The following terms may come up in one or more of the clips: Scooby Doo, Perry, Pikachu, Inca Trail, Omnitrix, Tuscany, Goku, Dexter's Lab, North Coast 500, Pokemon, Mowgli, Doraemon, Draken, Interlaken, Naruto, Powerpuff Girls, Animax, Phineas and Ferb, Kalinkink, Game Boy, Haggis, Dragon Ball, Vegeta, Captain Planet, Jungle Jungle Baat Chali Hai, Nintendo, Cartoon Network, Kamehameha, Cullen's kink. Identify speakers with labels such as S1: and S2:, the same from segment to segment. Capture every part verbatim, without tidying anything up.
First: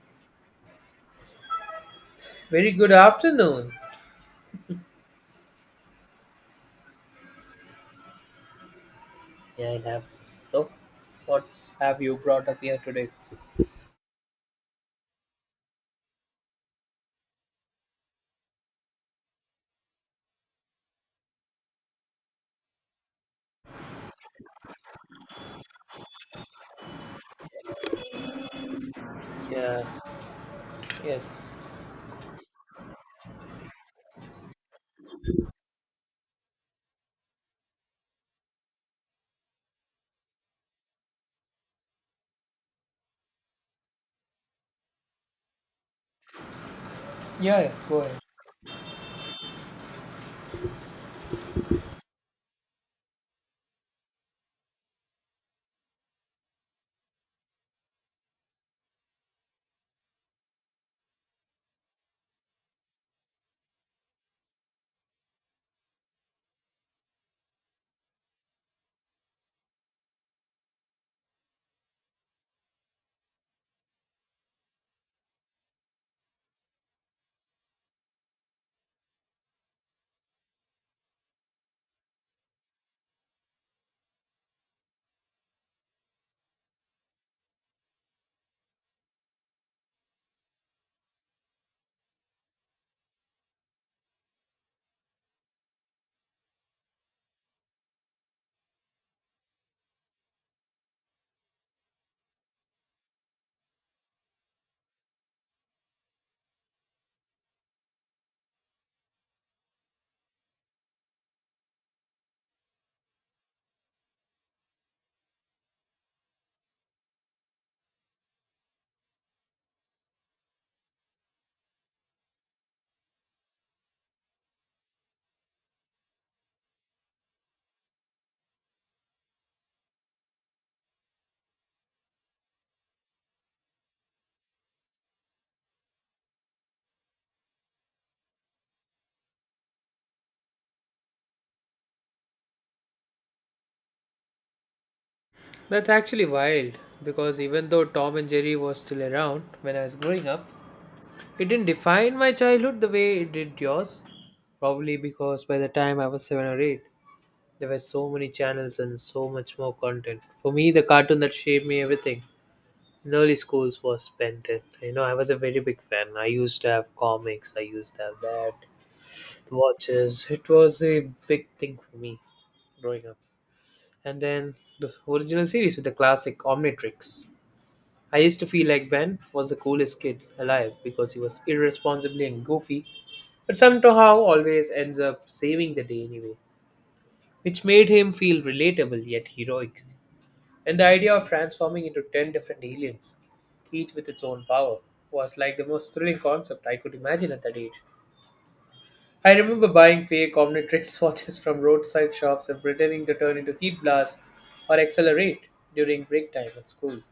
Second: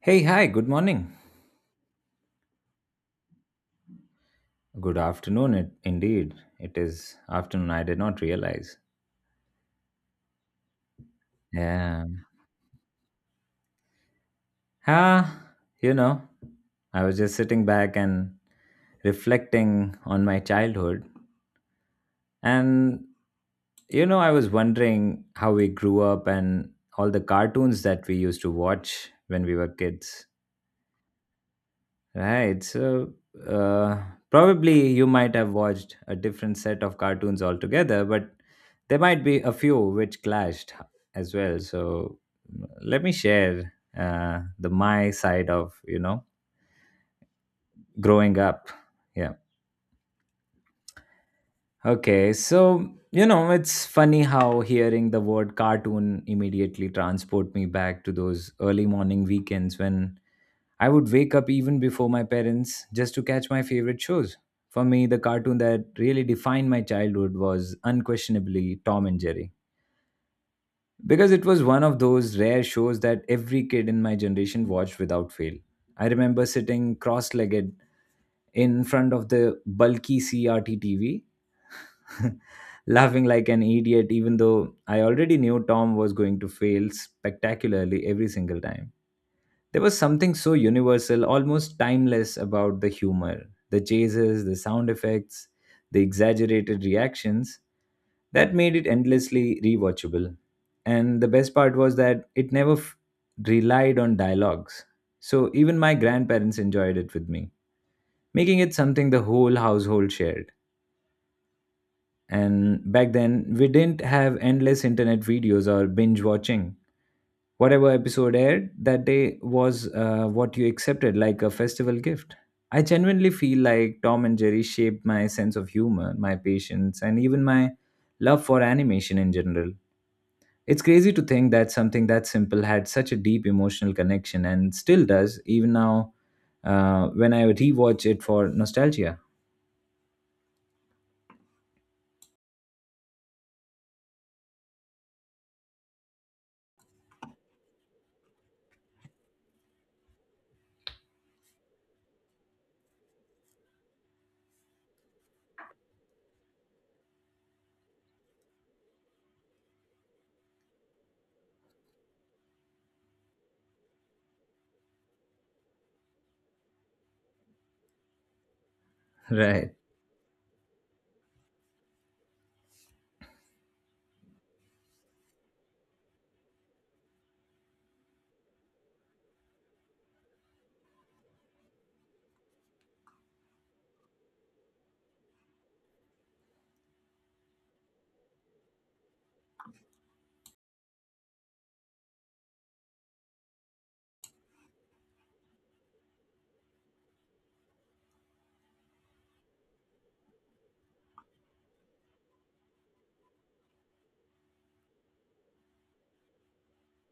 S1: Hey, hi, good morning.
S2: Very good afternoon.
S1: Good afternoon, it, indeed. It is afternoon. I did not realize.
S2: Yeah, it happens. So, what Have
S1: Yeah.
S2: you brought up here today?
S1: Ah, you know, I was just sitting back and reflecting on my childhood. And, you know, I was wondering how we grew up and all the cartoons that we used to watch when we were
S2: yeah,
S1: kids.
S2: yes,
S1: Right. So uh, probably you might have watched a different set of cartoons altogether, but there might be a few which clashed as well. So let me share uh, the my side of you know
S2: Yeah, yeah, go ahead.
S1: growing up. Yeah. Okay. So you know it's funny how hearing the word cartoon immediately transport me back to those early morning weekends when I would wake up even before my parents just to catch my favorite shows. For me, the cartoon that really defined my childhood was unquestionably Tom and Jerry, because it was one of those rare shows that every kid in my generation watched without fail. I remember sitting cross legged in front of the bulky C R T T V, laughing like an idiot, even though I already knew Tom was going to fail spectacularly every single time. There was something so universal, almost timeless about the humor, the chases, the sound effects, the exaggerated reactions that made it endlessly rewatchable. And the best part was that it never f- relied on dialogues. So even my grandparents enjoyed it with me, making it something the whole household shared. And back then, we didn't have endless internet videos or binge watching. Whatever episode aired that day was uh, what you accepted, like a festival gift. I genuinely feel like Tom and Jerry shaped my sense of humor, my patience, and even my love for animation in general. It's crazy to think that something that simple had such a deep emotional connection and still does, even now uh, when I rewatch it for nostalgia.
S2: That's actually wild because even though Tom and Jerry was still around when I was growing up, it didn't define my childhood the way it did yours. Probably because by the time I was seven or eight, there were so many channels and so much more content. For me, the cartoon that shaped me everything in early schools was Ben ten. You know, I was a very big fan. I used to have comics, I used to have that
S1: Right,
S2: watches. It was a big thing for me growing up. And then the original series with the classic Omnitrix. I used to feel like Ben was the coolest kid alive because he was irresponsibly and goofy, but somehow always ends up saving the day anyway, which made him feel relatable yet heroic. And the idea of transforming into ten different aliens, each with its own power, was like the most thrilling concept I could imagine at that age. I remember buying fake Omnitrix watches from roadside shops and pretending to turn into heat blast or accelerate during break time at school.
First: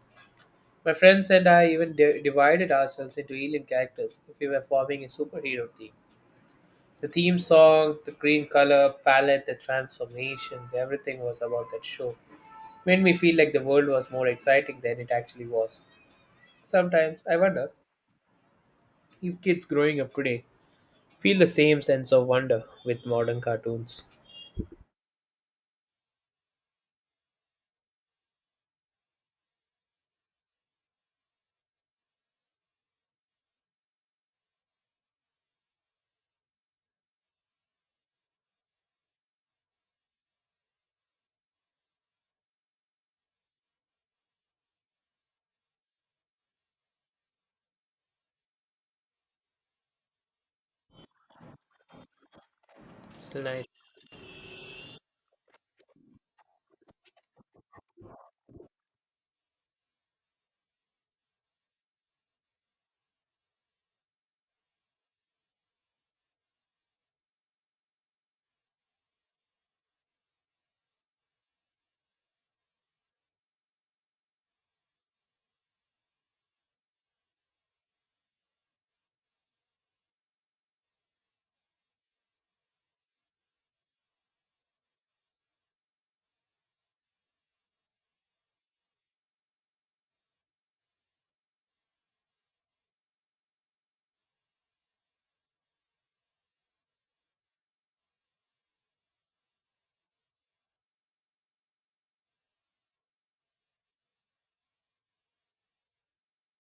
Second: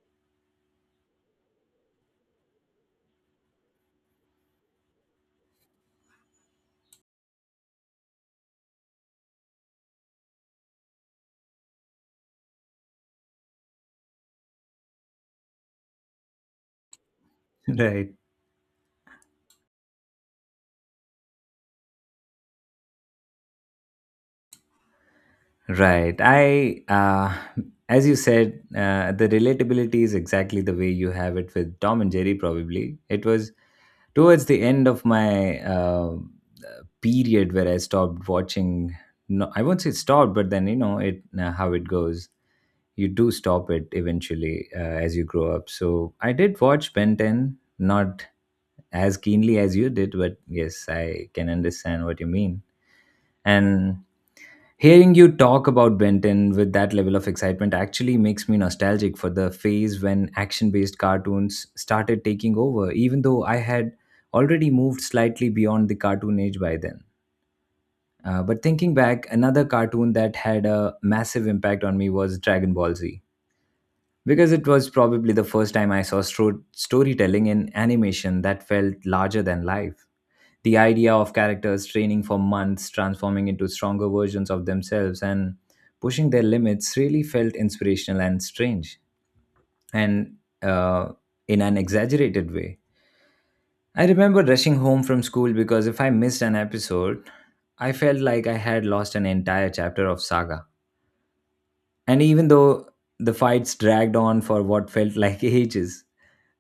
S2: My friends and I even di- divided ourselves into alien characters if we were forming a superhero team. The theme song, the green color palette, the transformations, everything was about that show. Made me feel like the world was more exciting than it actually was. Sometimes I wonder
S1: right.
S2: if kids growing up today feel the same sense of wonder with modern cartoons.
S1: Right. I, uh, as you said, uh, the relatability is exactly the way you have it with Tom and Jerry, probably. It was towards the end of my uh, period where I stopped watching. No, I won't say stopped, but then, you know, it uh, how it goes. You do stop it eventually uh, as you grow up. So I did watch Ben ten, not as keenly as you did, but yes, I can understand what you mean.
S2: Still nice.
S1: And hearing you talk about Benton with that level of excitement actually makes me nostalgic for the phase when action based cartoons started taking over, even though I had already moved slightly beyond the cartoon age by then. Uh, but thinking back, another cartoon that had a massive impact on me was Dragon Ball Z, because it was probably the first time I saw stro- storytelling in animation that felt larger than life, the idea of characters training for months, transforming into stronger versions of themselves, and pushing their limits really felt inspirational and strange, and uh, in an exaggerated way. I remember rushing home from school because if I missed an episode, I felt like I had lost an entire chapter of Saga. And even though the fights dragged on for what felt like ages,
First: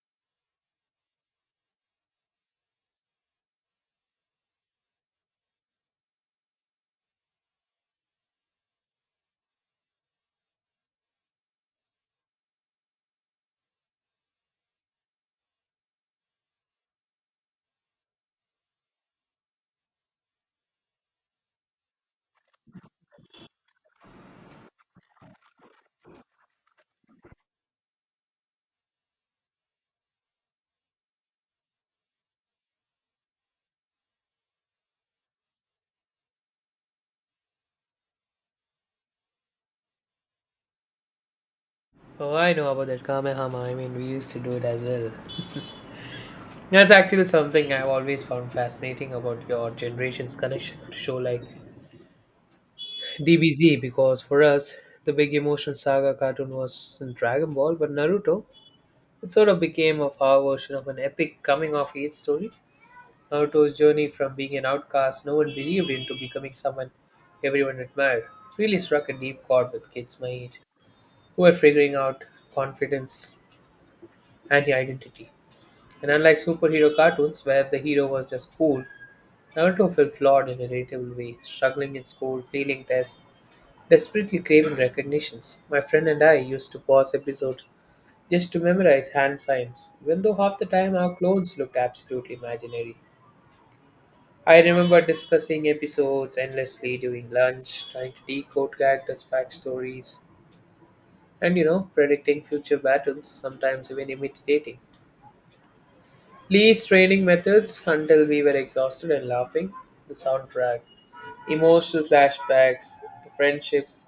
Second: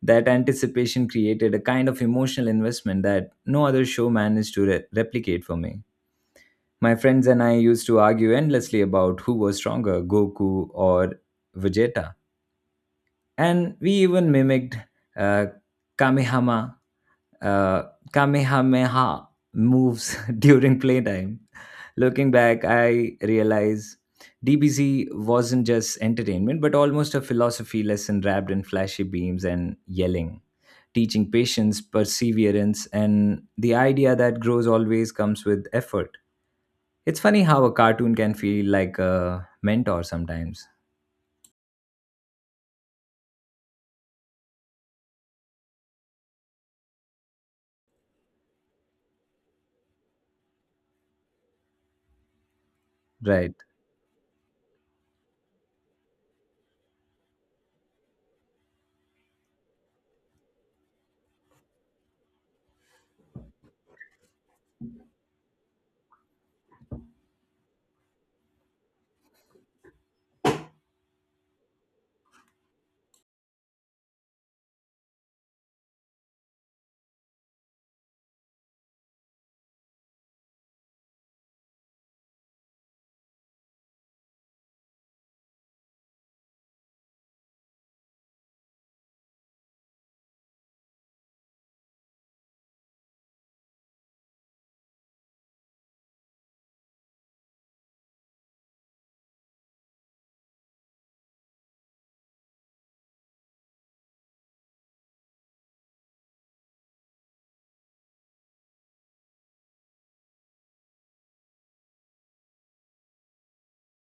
S1: that anticipation created a kind of emotional investment that no other show managed to re- replicate for me. My friends and I used to argue endlessly about who was stronger, Goku or Vegeta. And we even mimicked uh, Kamehama, uh, Kamehameha moves during playtime. Looking back, I realize D B Z wasn't just entertainment, but almost a philosophy lesson wrapped in flashy beams and yelling, teaching patience, perseverance, and the idea that growth always comes with effort. It's funny how a cartoon can feel like a mentor sometimes.
S2: Oh, I know about that Kamehama. I mean, we used to do it as well. That's actually something I've always found fascinating about your generation's connection to show like
S1: Right.
S2: D B Z, because for us, the big emotion saga cartoon was in Dragon Ball, but Naruto, it sort of became of our version of an epic coming of age story. Naruto's journey from being an outcast no one believed in to becoming someone everyone admired really struck a deep chord with kids my age who were figuring out confidence and identity. And unlike superhero cartoons, where the hero was just cool, Naruto felt flawed in a relatable way, struggling in school, failing tests, desperately craving recognitions. My friend and I used to pause episodes just to memorize hand signs, even though half the time our clothes looked absolutely imaginary. I remember discussing episodes endlessly during lunch, trying to decode characters' backstories, and you know, predicting future battles, sometimes even imitating Lee's training methods until we were exhausted and laughing. The soundtrack, emotional flashbacks, the friendships,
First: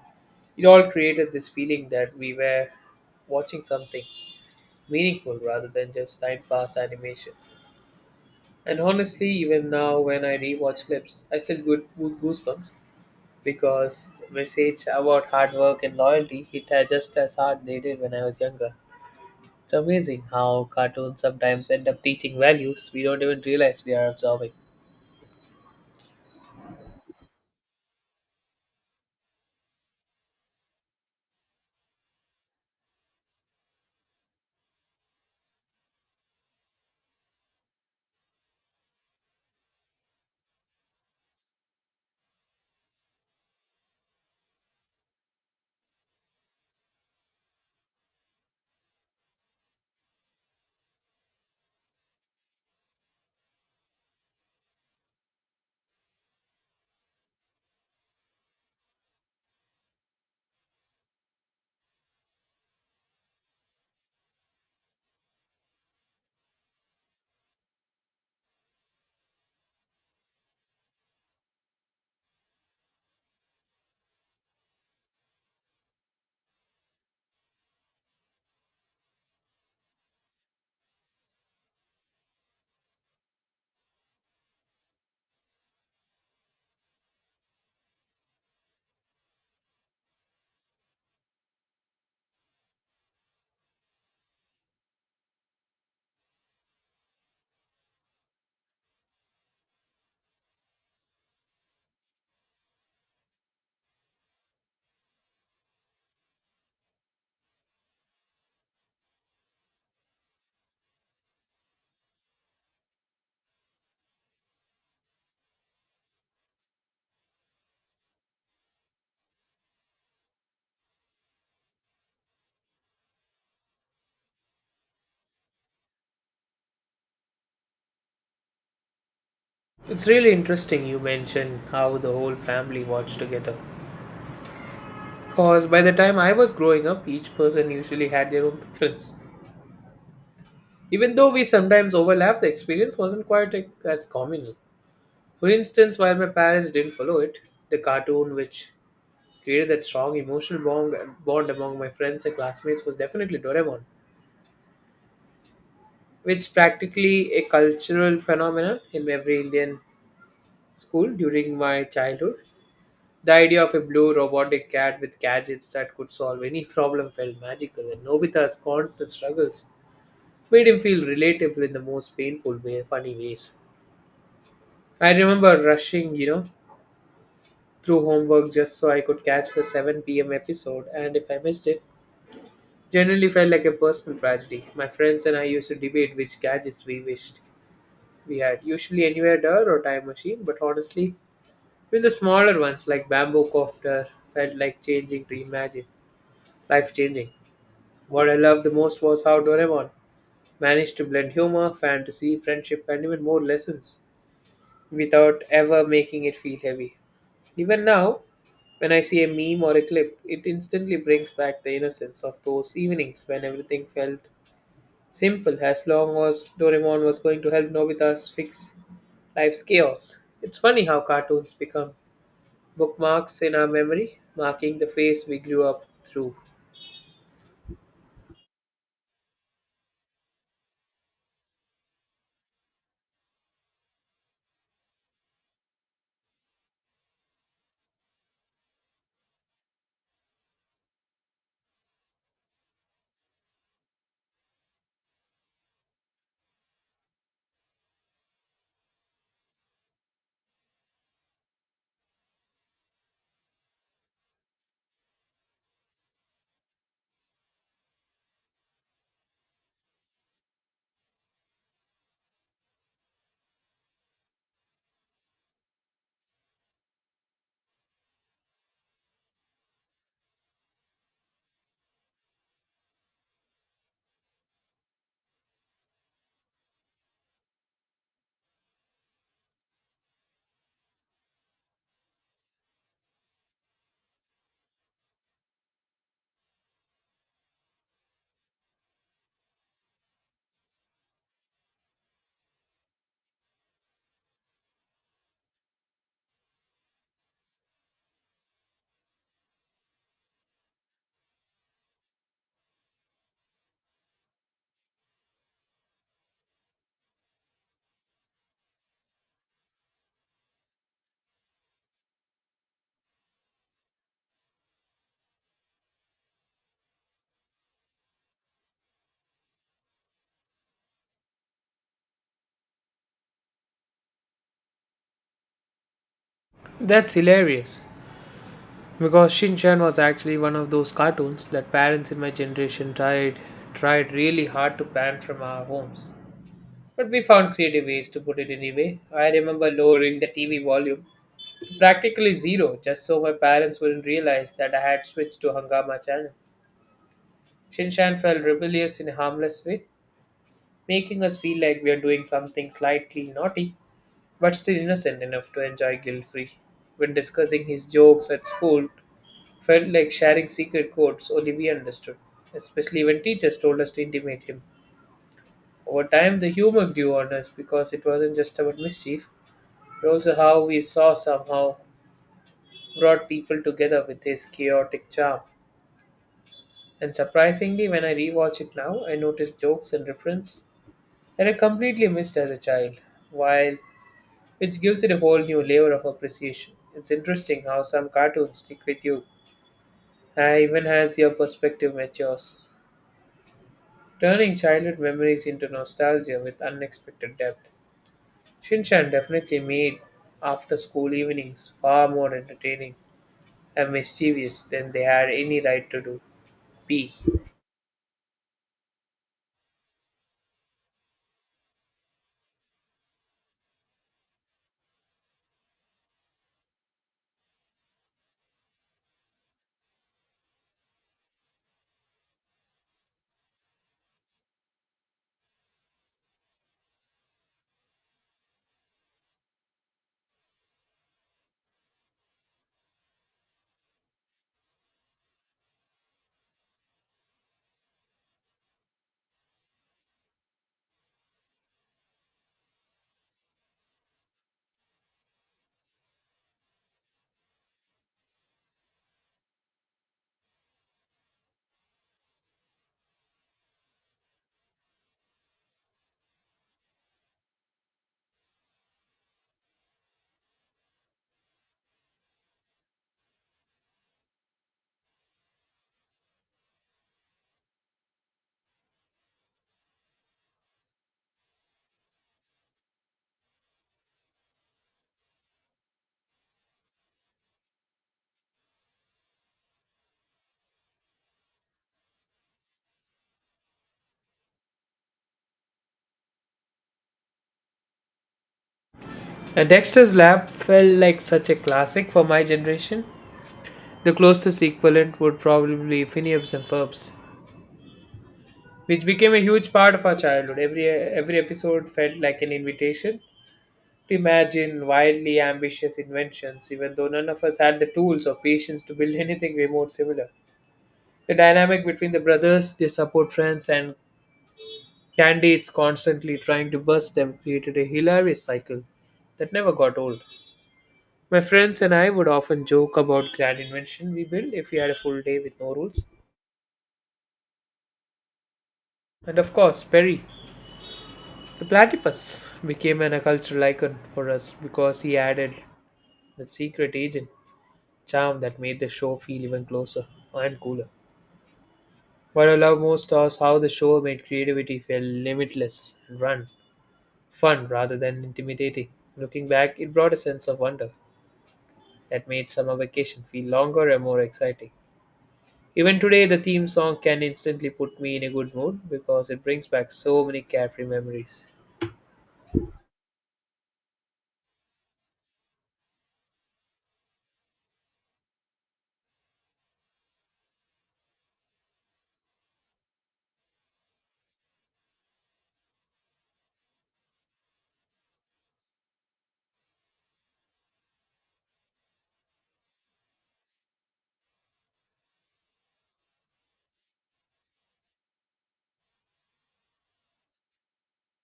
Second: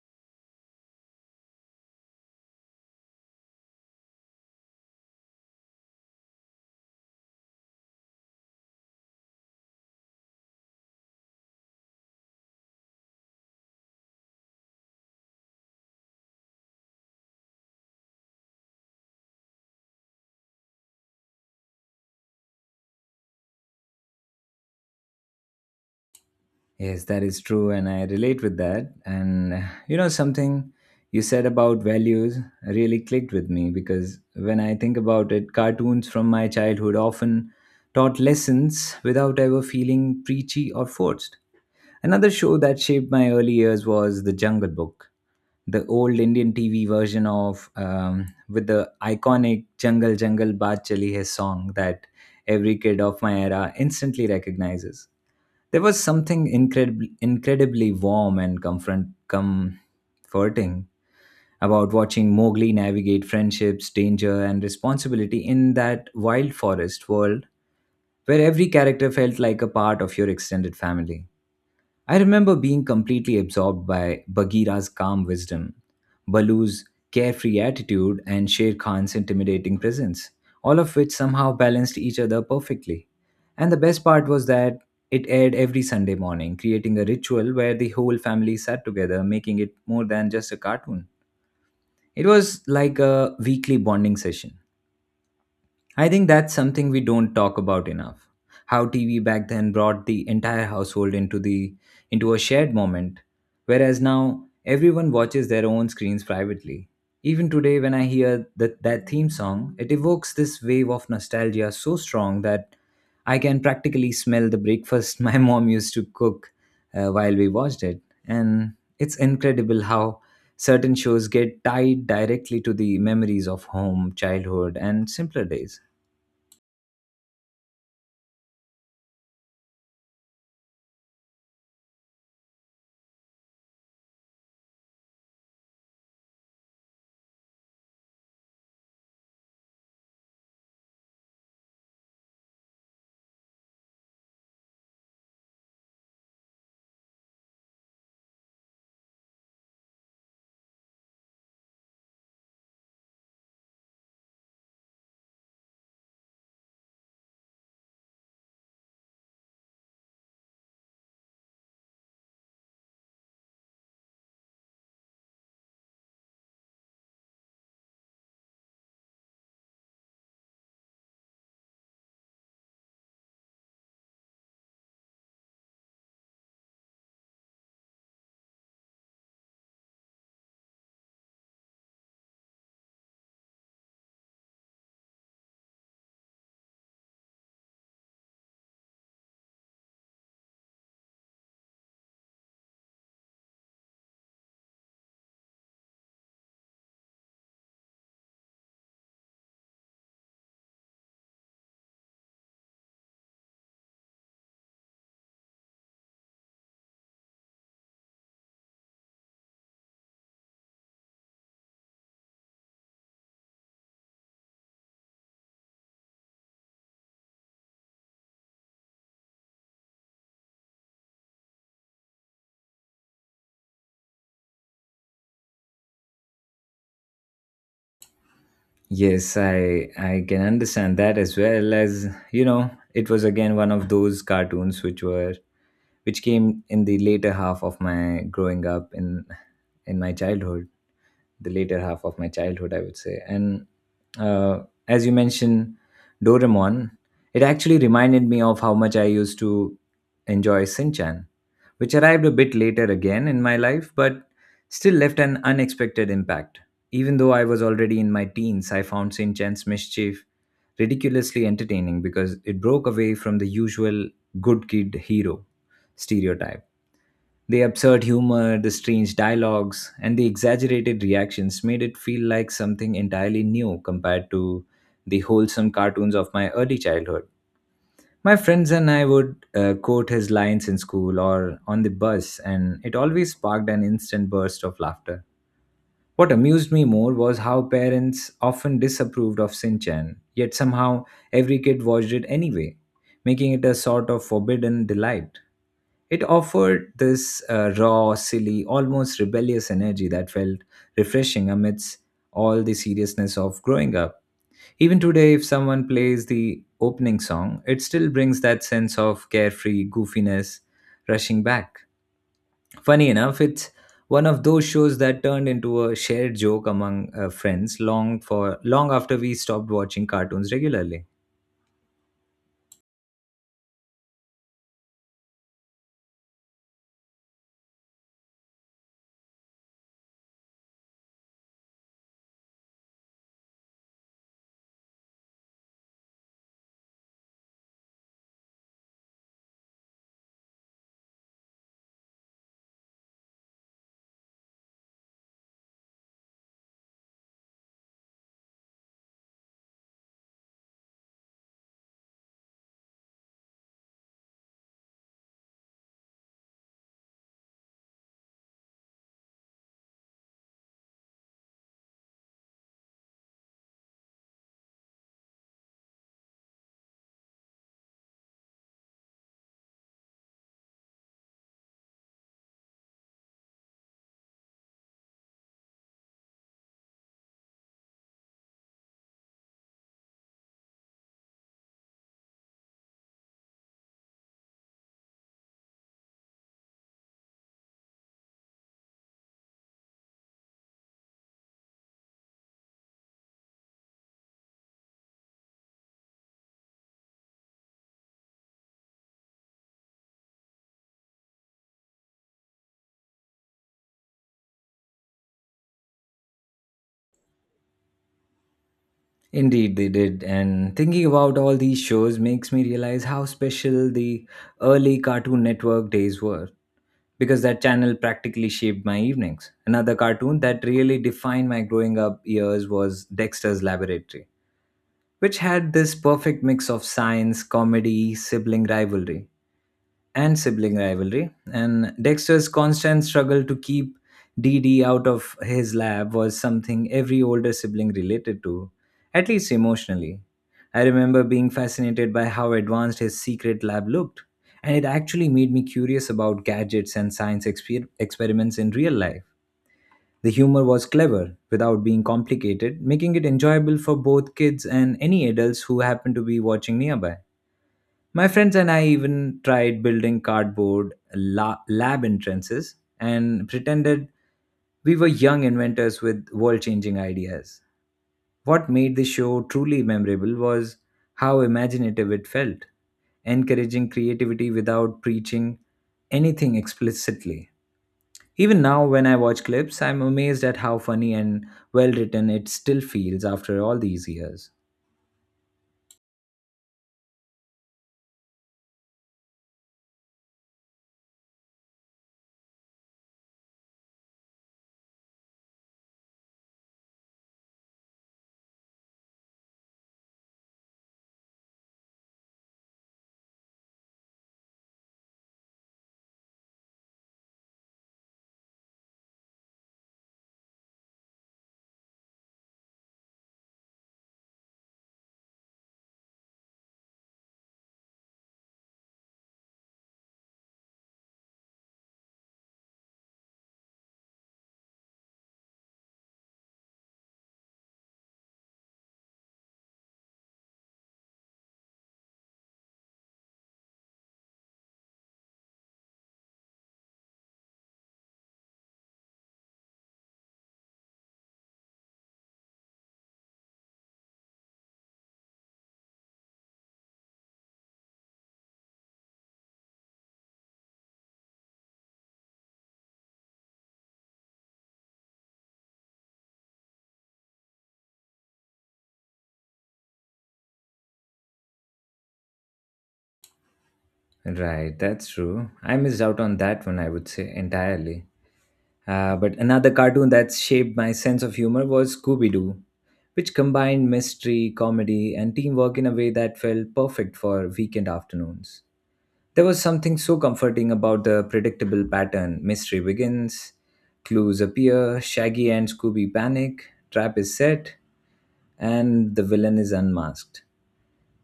S2: it all created this feeling that we were watching something meaningful rather than just time pass animation. And honestly, even now when I rewatch clips, I still get goo- goosebumps because the message about hard work and loyalty hit her just as hard they did when I was younger. It's amazing how cartoons sometimes end up teaching values we don't even realize we are absorbing.
S1: Yes, that is true. And I relate with that. And uh, you know, something you said about values really clicked with me because when I think about it, cartoons from my childhood often taught lessons without ever feeling preachy or forced. Another show that shaped my early years was The Jungle Book, the old Indian T V version of um, with the iconic Jungle Jungle Baat Chali Hai song that every kid of my era instantly recognizes. There was something incredibly, incredibly warm and comfort, comforting about watching Mowgli navigate friendships, danger, and responsibility in that wild forest world where every character felt like a part of your extended family. I remember being completely absorbed by Bagheera's calm wisdom, Balu's carefree attitude, and Sher Khan's intimidating presence, all of which somehow balanced each other perfectly. And the best part was that it aired every Sunday morning, creating a ritual where the whole family sat together, making it more than just a cartoon. It was like a weekly bonding session. I think that's something we don't talk about enough. How T V back then brought the entire household into the into a shared moment, whereas now everyone watches their own screens privately. Even today, when I hear that, that theme song, it evokes this wave of nostalgia so strong that I can practically smell the breakfast my mom used to cook uh, while we watched it. And it's incredible how certain shows get tied directly to the memories of home, childhood, and simpler days.
S2: It's really interesting you mention how the whole family watched together. Because by the time I was growing up, each person usually had their own preference. Even though we sometimes overlap, the experience wasn't quite like, as communal. For instance, while my parents didn't follow it, the cartoon which created that strong emotional bond, bond among my friends and classmates was definitely Doraemon, which practically a cultural phenomenon in every Indian school during my childhood. The idea of a blue robotic cat with gadgets that could solve any problem felt magical, and Nobita's constant struggles made him feel relatable in the most painful way, funny ways. I remember rushing, you know, through homework just so I could catch the seven p m episode, and if I missed it, generally felt like a personal tragedy. My friends and I used to debate which gadgets we wished we had, usually anywhere door or time machine, but honestly, even the smaller ones like bamboo copter felt like changing to imagine, life changing. What I loved the most was how Doraemon managed to blend humor, fantasy, friendship, and even more lessons without ever making it feel heavy. Even now, when I see a meme or a clip, it instantly brings back the innocence of those evenings when everything felt simple as long as Doraemon was going to help Nobita's fix life's chaos. It's funny how cartoons become bookmarks in our memory, marking the phase we grew up through.
S1: Yes, I I can understand that as well. As you know, it was again one of those cartoons which were which came in the later half of my growing up in in my childhood, the later half of my childhood, I would say. And uh, as you mentioned, Doraemon, it actually reminded me of how much I used to enjoy Sinchan, which arrived a bit later again in my life, but still left an unexpected impact. Even though I was already in my teens, I found Shin Chan's Mischief ridiculously entertaining because it broke away from the usual good kid hero stereotype. The absurd humor, the strange dialogues, and the exaggerated reactions made it feel like something entirely new compared to the wholesome cartoons of my early childhood. My friends and I would uh, quote his lines in school or on the bus, and it always sparked an instant burst of laughter. What amused me more was how parents often disapproved of Sinchan, yet somehow every kid watched it anyway, making it a sort of forbidden delight. It offered this uh, raw, silly, almost rebellious energy that felt refreshing amidst all the seriousness of growing up. Even today, if someone plays the opening song, it still brings that sense of carefree goofiness rushing back. Funny enough, it's one of those shows that turned into a shared joke among uh, friends long for long after we stopped watching cartoons regularly.
S2: That's hilarious, because Shin Chan was actually one of those cartoons that parents in my generation tried tried really hard to ban from our homes. But we found creative ways to put it anyway. I remember lowering the T V volume to practically zero just so my parents wouldn't realize that I had switched to Hangama channel. Shin Chan felt rebellious in a harmless way, making us feel like we are doing something slightly naughty, but still innocent enough to enjoy guilt free. When discussing his jokes at school, felt like sharing secret codes only we understood, especially when teachers told us to intimate him. Over time, the humor grew on us because it wasn't just about mischief, but also how we saw somehow brought people together with his chaotic charm. And surprisingly, when I rewatch it now, I notice jokes and reference that I completely missed as a child, while which gives it a whole new layer of appreciation. It's interesting how some cartoons stick with you, uh, even as your perspective matures, turning childhood memories into nostalgia with unexpected depth. Shinshan definitely made after school evenings far more entertaining and mischievous than they had any right to do. P.
S1: Indeed, they did. And thinking about all these shows makes me realize how special the early Cartoon Network days were, because that channel practically shaped my evenings. Another cartoon that really defined my growing up years was Dexter's Laboratory, which had this perfect mix of science, comedy, sibling rivalry and sibling rivalry. And Dexter's constant struggle to keep D D out of his lab was something every older sibling related to, at least emotionally. I remember being fascinated by how advanced his secret lab looked, and it actually made me curious about gadgets and science exper- experiments in real life. The humor was clever without being complicated, making it enjoyable for both kids and any adults who happened to be watching nearby. My friends and I even tried building cardboard la- lab entrances and pretended we were young inventors with world changing ideas. What made the show truly memorable was how imaginative it felt, encouraging creativity without preaching anything explicitly. Even now, when I watch clips, I'm amazed at how funny and well written it still feels after all these years.
S2: And Dexter's Lab felt like such a classic for my generation. The closest equivalent would probably be Phineas and Ferbs, which became a huge part of our childhood. Every every episode felt like an invitation to imagine wildly ambitious inventions, even though none of us had the tools or patience to build anything remote similar. The dynamic between the brothers, their support friends, and Candy's constantly trying to burst them created a hilarious cycle that never got old. My friends and I would often joke about grand invention we built if we had a full day with no rules. And of course, Perry, the platypus, became an a cultural icon for us because he added the secret agent charm that made the show feel even closer and cooler. What I love most was how the show made creativity feel limitless and run fun rather than intimidating. Looking back, it brought a sense of wonder that made summer vacation feel longer and more exciting. Even today, the theme song can instantly put me in a good mood because it brings back so many carefree memories.
S1: Right, that's true. I missed out on that one, I would say, entirely. Uh, but another cartoon that shaped my sense of humor was Scooby Doo, which combined mystery, comedy, and teamwork in a way that felt perfect for weekend afternoons. There was something so comforting about the predictable pattern: mystery begins, clues appear, Shaggy and Scooby panic, trap is set, and the villain is unmasked,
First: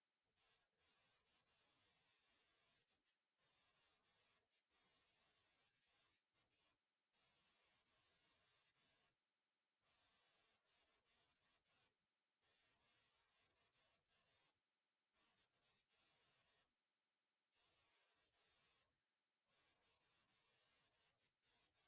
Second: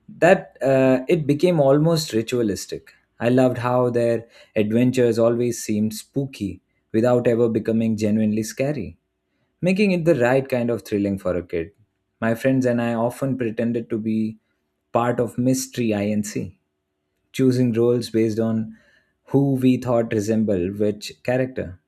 S1: that uh, it became almost ritualistic. I loved how their adventures always seemed spooky without ever becoming genuinely scary, making it the right kind of thrilling for a kid. My friends and I often pretended to be part of Mystery INC, choosing roles based on who we thought resembled which character.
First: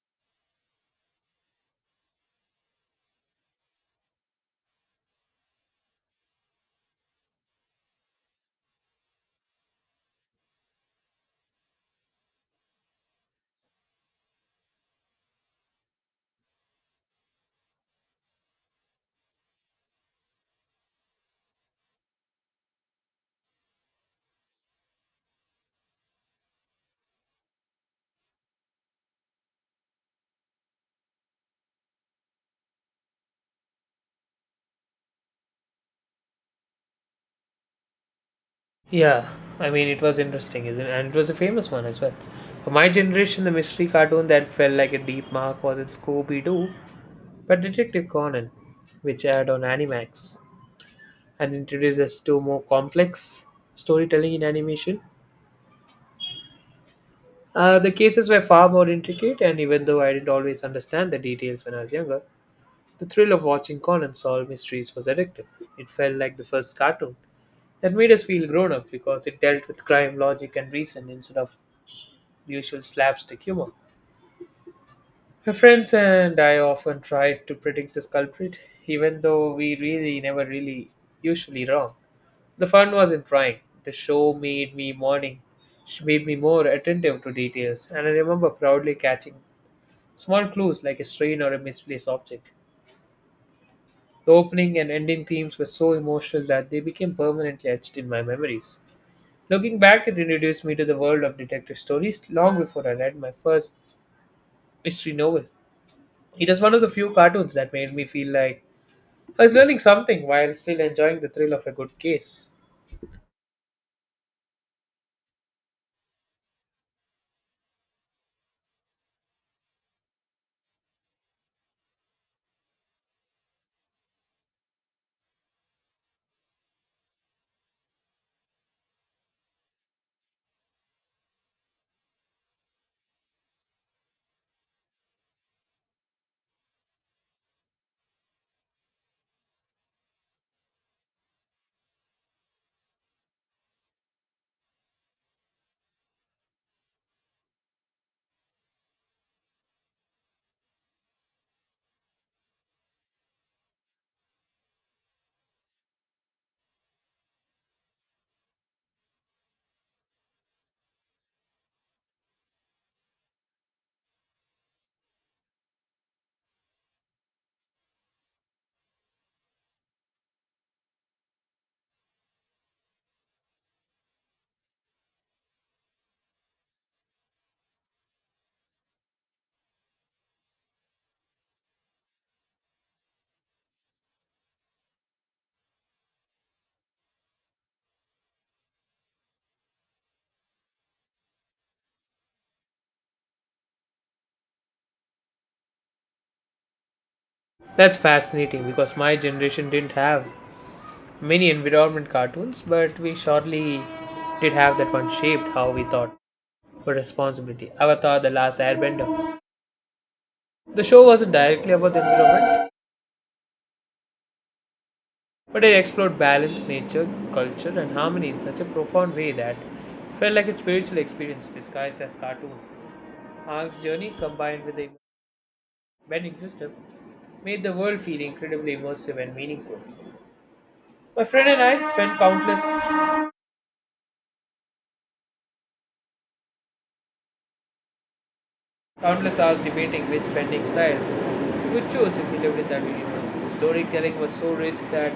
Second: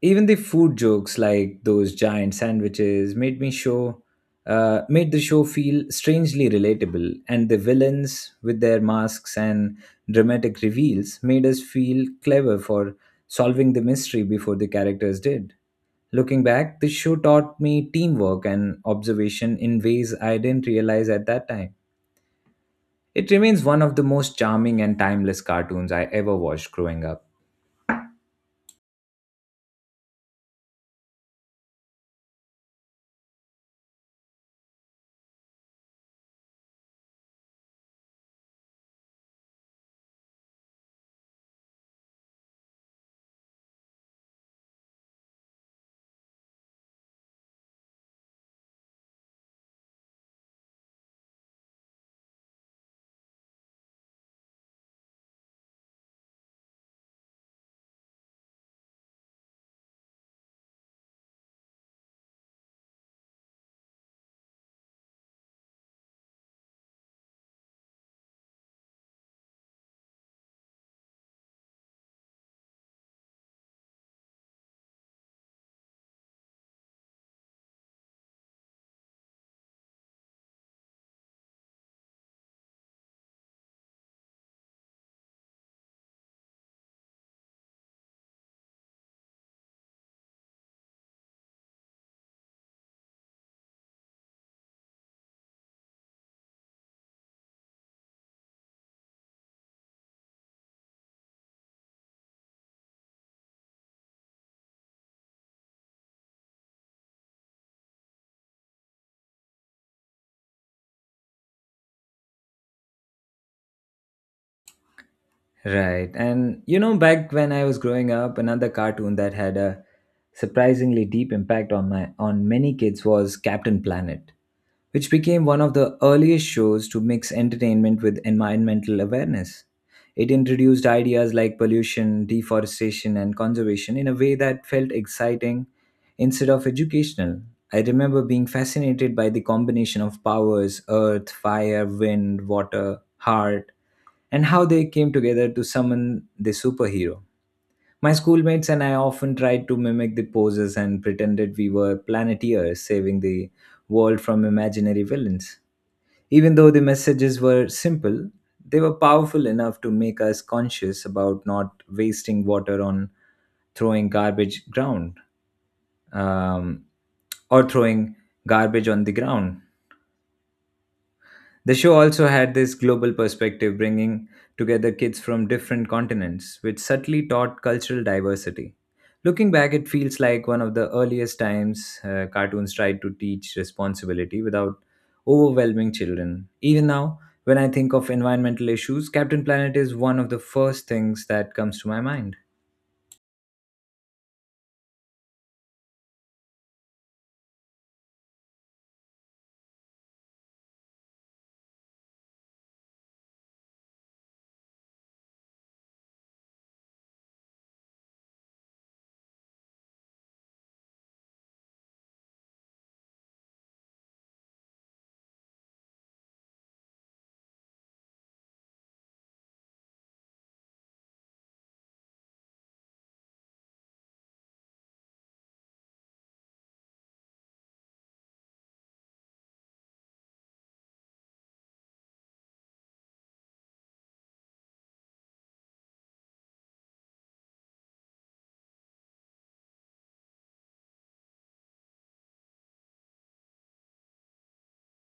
S1: Even the food jokes like those giant sandwiches made me show uh, made the show feel strangely relatable, and the villains with their masks and dramatic reveals made us feel clever for solving the mystery before the characters did. Looking back, the show taught me teamwork and observation in ways I didn't realize at that time. It remains one of the most charming and timeless cartoons I ever watched growing up.
S2: Yeah, I mean, it was interesting, isn't it? And it was a famous one as well. For my generation, the mystery cartoon that felt like a deep mark was in Scooby Doo but Detective Conan, which aired on Animax and introduced us to more complex storytelling in animation. Uh, the cases were far more intricate, and even though I didn't always understand the details when I was younger, the thrill of watching Conan solve mysteries was addictive. It felt like the first cartoon that made us feel grown up because it dealt with crime, logic, and reason instead of usual slapstick humor. My friends and I often tried to predict this culprit, even though we really never really usually wrong. The fun was in trying. The show made me morning, sh- made me more attentive to details, and I remember proudly catching small clues like a strain or a misplaced object. The opening and ending themes were so emotional that they became permanently etched in my memories. Looking back, it introduced me to the world of detective stories long before I read my first mystery novel. It is one of the few cartoons that made me feel like I was learning something while still enjoying the thrill of a good case.
S1: Right. And you know, back when I was growing up, another cartoon that had a surprisingly deep impact on my on many kids was Captain Planet, which became one of the earliest shows to mix entertainment with environmental awareness. It introduced ideas like pollution, deforestation, and conservation in a way that felt exciting instead of educational. I remember being fascinated by the combination of powers earth, fire, wind, water, heart and how they came together to summon the superhero. My schoolmates and I often tried to mimic the poses and pretended we were planeteers saving the world from imaginary villains. Even though the messages were simple, they were powerful enough to make us conscious about not wasting water on throwing garbage ground um, or throwing garbage on the ground. The show also had this global perspective, bringing together kids from different continents, which subtly taught cultural diversity. Looking back, it feels like one of the earliest times uh, cartoons tried to teach responsibility without overwhelming children. Even now, when I think of environmental issues, Captain Planet is one of the first things that comes to my mind.
S2: That's fascinating because my generation didn't have many environment cartoons, but we surely did have that one shaped how we thought for responsibility. Avatar, The Last Airbender. The show wasn't directly about the environment, but it explored balance, nature, culture, and harmony in such a profound way that felt like a spiritual experience disguised as cartoon. Aang's journey, combined with the bending system, made the world feel incredibly immersive and meaningful. My friend and I spent countless Countless hours debating which bending style we would choose if we lived in that universe. The storytelling was so rich that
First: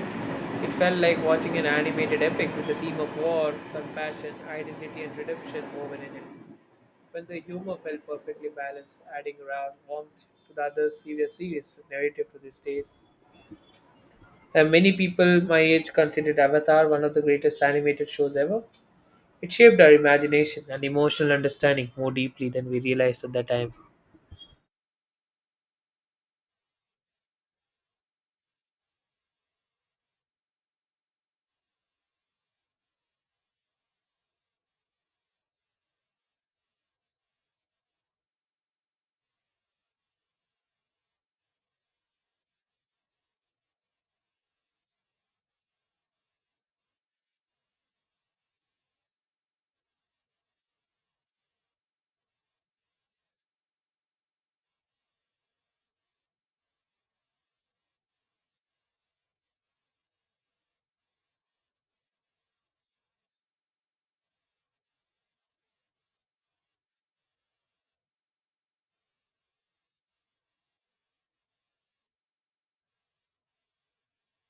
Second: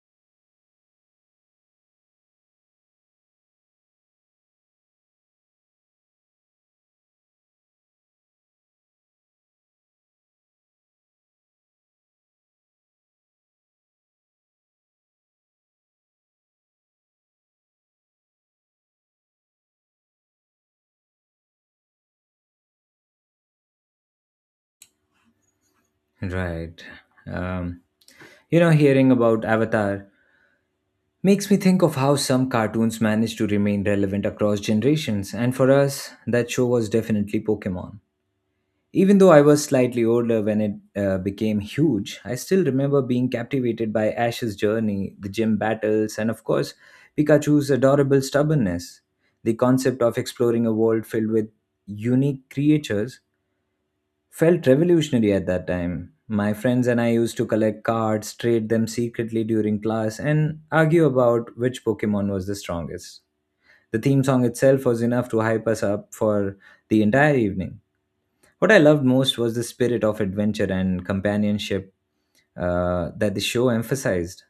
S2: it felt like watching an animated epic with the theme of war, compassion, identity, and redemption woven in it. While the humor felt perfectly balanced, adding raw warmth to the other serious series to narrative to these days. And many people my age considered Avatar one of the greatest animated shows ever. It shaped our imagination and emotional understanding more deeply than we realized at that time.
S1: Right. Um, you know, hearing about Avatar makes me think of how some cartoons manage to remain relevant across generations, and for us, that show was definitely Pokemon. Even though I was slightly older when it uh, became huge, I still remember being captivated by Ash's journey, the gym battles, and of course, Pikachu's adorable stubbornness. The concept of exploring a world filled with unique creatures felt revolutionary at that time. My friends and I used to collect cards, trade them secretly during class, and argue about which Pokemon was the strongest. The theme song itself was enough to hype us up for the entire evening. What I loved most was the spirit of adventure and companionship uh, that the show emphasized,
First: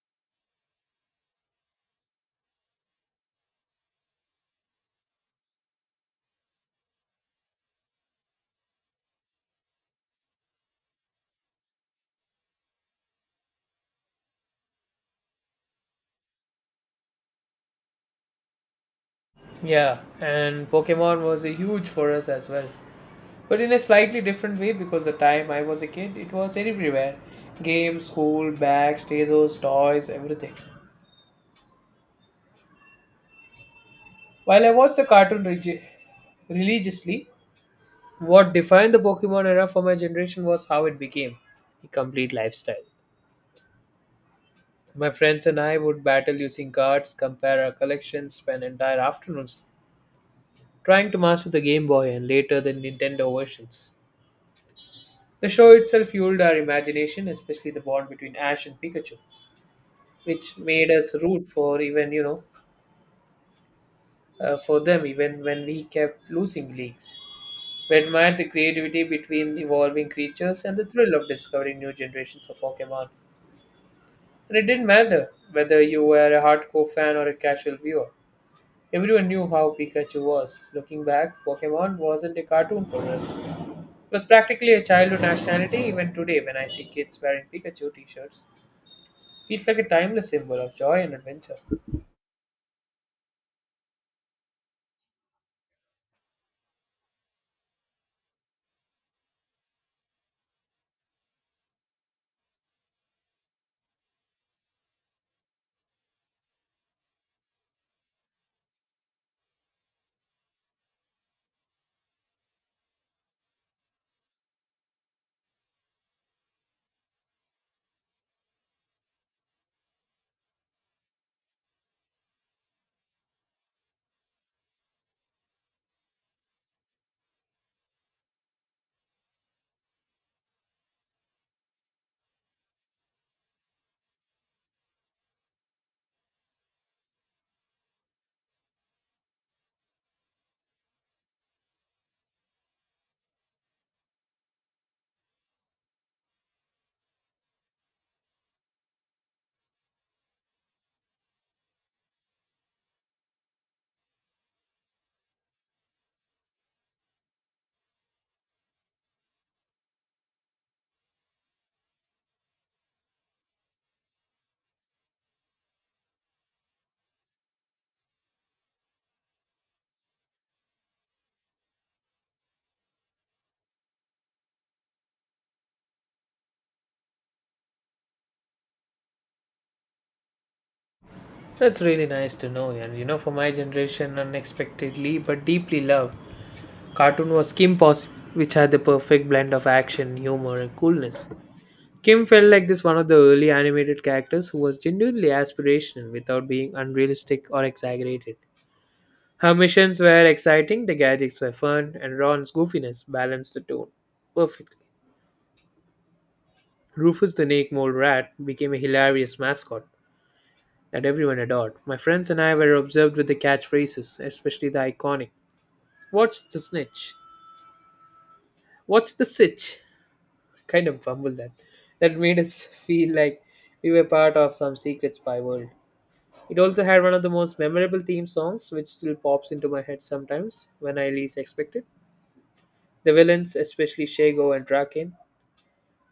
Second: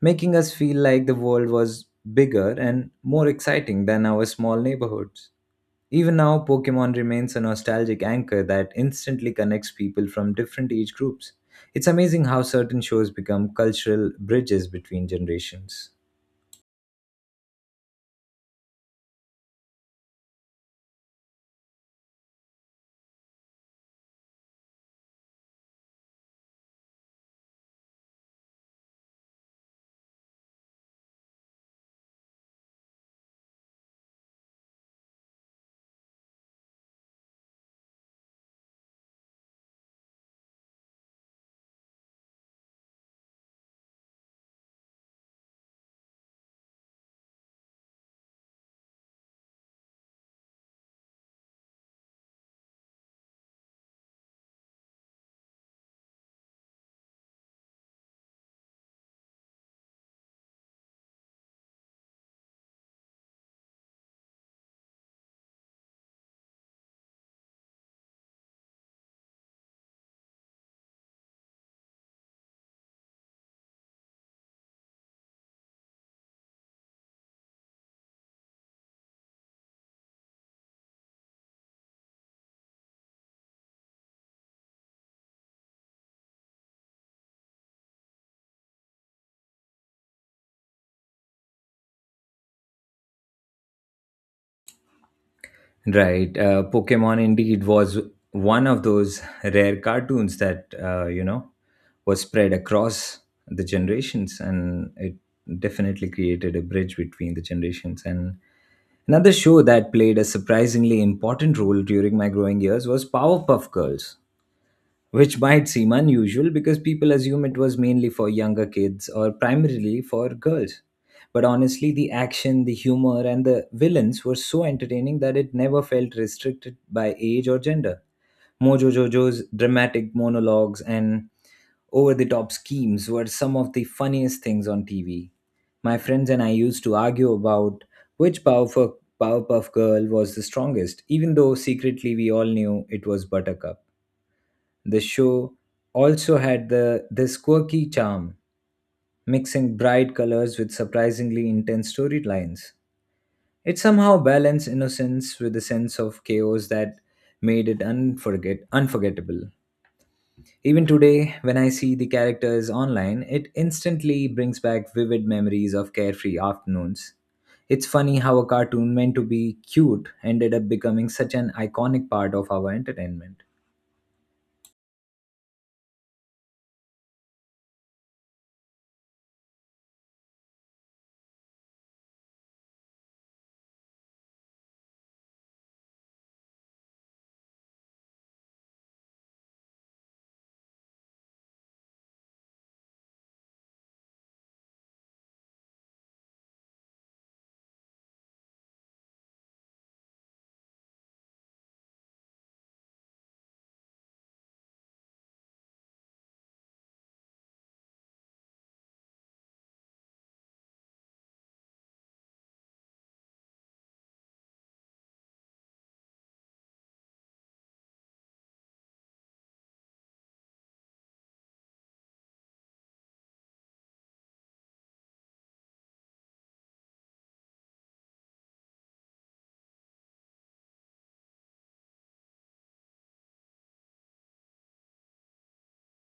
S1: making us feel like the world was bigger and more exciting than our small neighborhoods. Even now, Pokemon remains a nostalgic anchor that instantly connects people from different age groups. It's amazing how certain shows become cultural bridges between generations.
S2: Yeah, and Pokemon was a huge for us as well. But in a slightly different way because the time I was a kid, it was everywhere. Games, school, bags, tazos, toys, everything. While I watched the cartoon regi- religiously, what defined the Pokemon era for my generation was how it became a complete lifestyle. My friends and I would battle using cards, compare our collections, spend entire afternoons trying to master the Game Boy and later the Nintendo versions. The show itself fueled our imagination, especially the bond between Ash and Pikachu, which made us root for even you know uh, for them even when we kept losing leagues. We admired the creativity between the evolving creatures and the thrill of discovering new generations of Pokemon. And it didn't matter whether you were a hardcore fan or a casual viewer. Everyone knew how Pikachu was. Looking back, Pokemon wasn't a cartoon for us. It was practically a childhood nationality even today when I see kids wearing Pikachu t shirts. It's like a timeless symbol of joy and adventure.
S1: Right, uh, Pokemon indeed was one of those rare cartoons that, uh, you know, was spread across the generations and it definitely created a bridge between the generations. And another show that played a surprisingly important role during my growing years was Powerpuff Girls, which might seem unusual because people assume it was mainly for younger kids or primarily for girls. But honestly, the action, the humor, and the villains were so entertaining that it never felt restricted by age or gender. Mojo Jojo's dramatic monologues and over the top schemes were some of the funniest things on T V. My friends and I used to argue about which Powerpuff, Powerpuff Girl was the strongest, even though secretly we all knew it was Buttercup. The show also had the, this quirky charm, mixing bright colors with surprisingly intense storylines. It somehow balanced innocence with a sense of chaos that made it unforget- unforgettable. Even today, when I see the characters online, it instantly brings back vivid memories of carefree afternoons. It's funny how a cartoon meant to be cute ended up becoming such an iconic part of our entertainment.
S2: That's really nice to know, and you know, for my generation, unexpectedly but deeply loved, cartoon was Kim Possible, which had the perfect blend of action, humor, and coolness. Kim felt like this one of the early animated characters who was genuinely aspirational without being unrealistic or exaggerated. Her missions were exciting, the gadgets were fun, and Ron's goofiness balanced the tone perfectly. Rufus the naked Mole Rat became a hilarious mascot that everyone adored. My friends and I were observed with the catchphrases, especially the iconic "What's the snitch? What's the sitch?" kind of bumbled that. That made us feel like we were part of some secret spy world. It also had one of the most memorable theme songs, which still pops into my head sometimes when I least expect it. The villains, especially Shago and Draken,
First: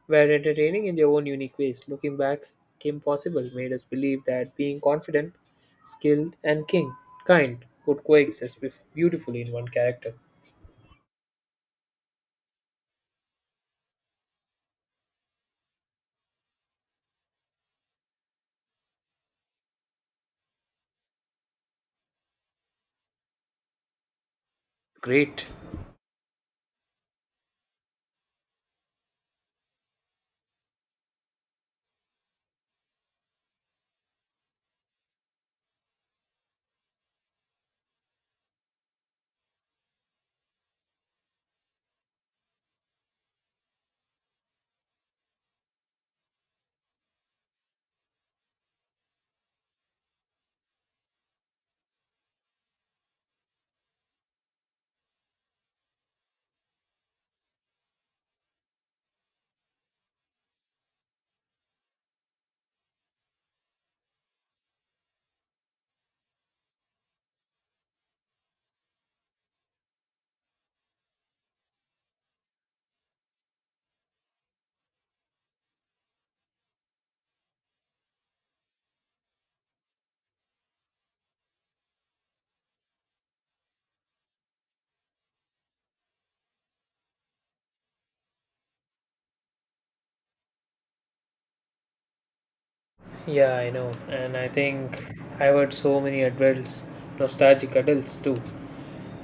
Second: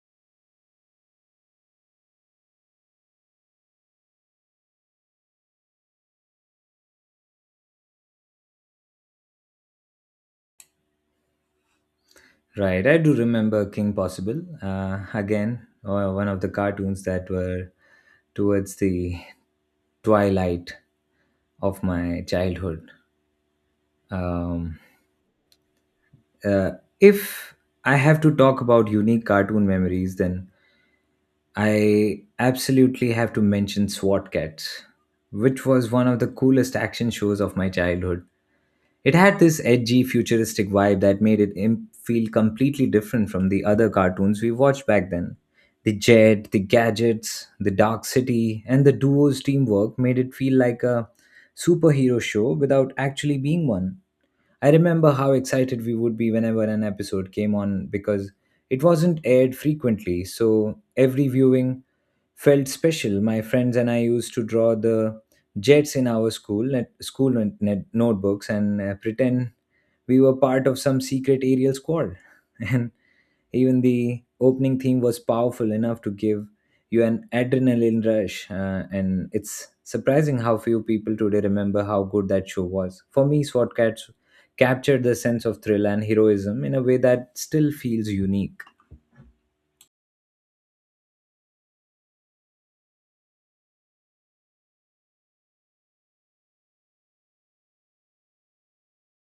S2: were entertaining in their own unique ways. Looking back, Kim Possible made us believe that being confident, skilled, and king, kind could coexist bef- beautifully in one character.
S1: Right, I do remember King Possible. Uh, again, uh, one of the cartoons that were towards the twilight of my childhood. Um,
S2: Great.
S1: uh, if I have to talk about unique cartoon memories, then I absolutely have to mention SWAT Cats, which was one of the coolest action shows of my childhood. It had this edgy, futuristic vibe that made it im- feel completely different from the other cartoons we watched back then. The jet, the gadgets, the dark city, and the duo's teamwork made it feel like a superhero show without actually being one. I remember how excited we would be whenever an episode came on because it wasn't aired frequently, so every viewing felt special. My friends and I used to draw the jets in our school net, school net, net- notebooks and uh, pretend we were part of some secret aerial squad. And even the opening theme was powerful enough to give you an adrenaline rush. Uh, and it's surprising how few people today remember how good that show was. For me, SWAT Cats captured the sense of thrill and heroism in a way that still feels unique.
S2: Yeah, I know. And I think I've heard so many adults, nostalgic adults too.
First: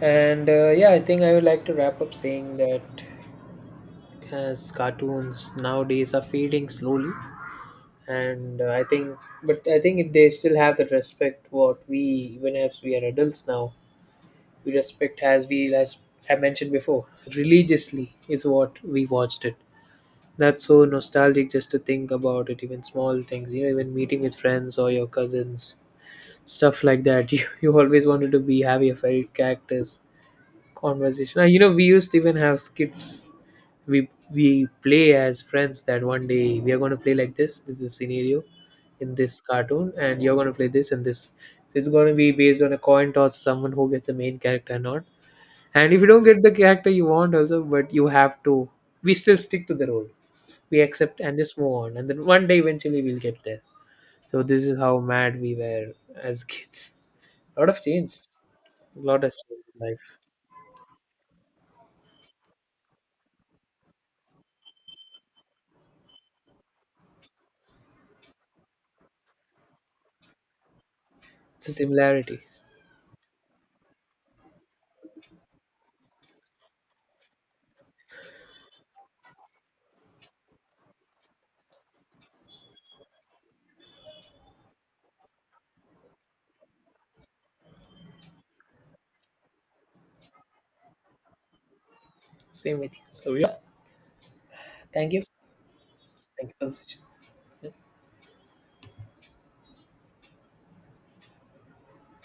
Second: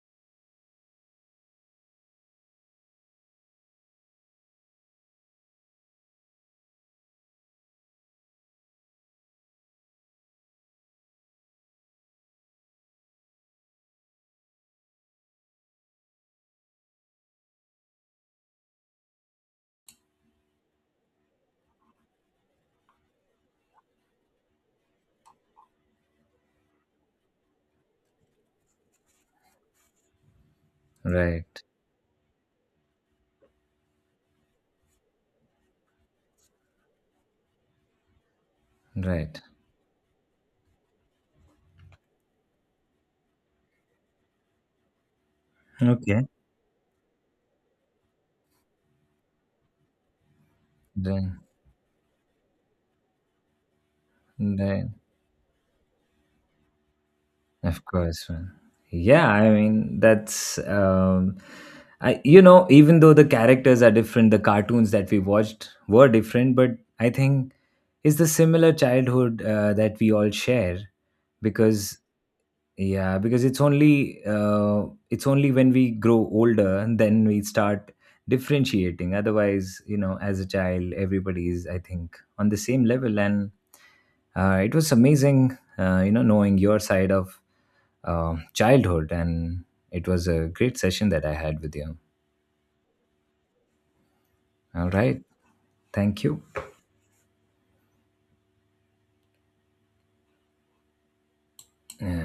S2: And uh, yeah, I think I would like to wrap up saying that as cartoons nowadays are fading slowly. And uh, I think, but I think they still have that respect what we, even as we are adults now, we respect as we as I mentioned before religiously is what we watched it. That's so nostalgic just to think about it. Even small things, you know, even meeting with friends or your cousins, stuff like that. You you always wanted to be have your favorite characters conversation. And, you
S1: Right,
S2: know, we used to even have skits. We we play as friends that one day we are going to play like this. This is scenario in this
S1: right.
S2: cartoon, and you're going to play this and this. So it's going to be based on a coin toss, someone who gets the main character or not. And if you don't
S1: Okay.
S2: get the character you want, also, but you have to, we still stick to the role. We accept
S1: Right,
S2: and just move on. And then one day eventually we'll get there. So this is
S1: right.
S2: how mad we were as kids. A lot of
S1: Of
S2: change.
S1: course, man.
S2: A lot
S1: Yeah,
S2: has
S1: I
S2: changed in life.
S1: mean that's um I you know, even though the characters are different, the cartoons that we watched were different, but I think it's the similar childhood uh, that we all share
S2: It's a
S1: because
S2: similarity.
S1: yeah, because it's only uh, it's only when we grow older and then we start differentiating. Otherwise, you know, as a child, everybody is I think on the same level and uh, it was amazing uh, you know knowing your side of uh, childhood, and it was a great session that I had with you.
S2: Same with you. So yeah.
S1: All
S2: Thank you.
S1: right, thank you.
S2: Thank you for the session.
S1: Uh,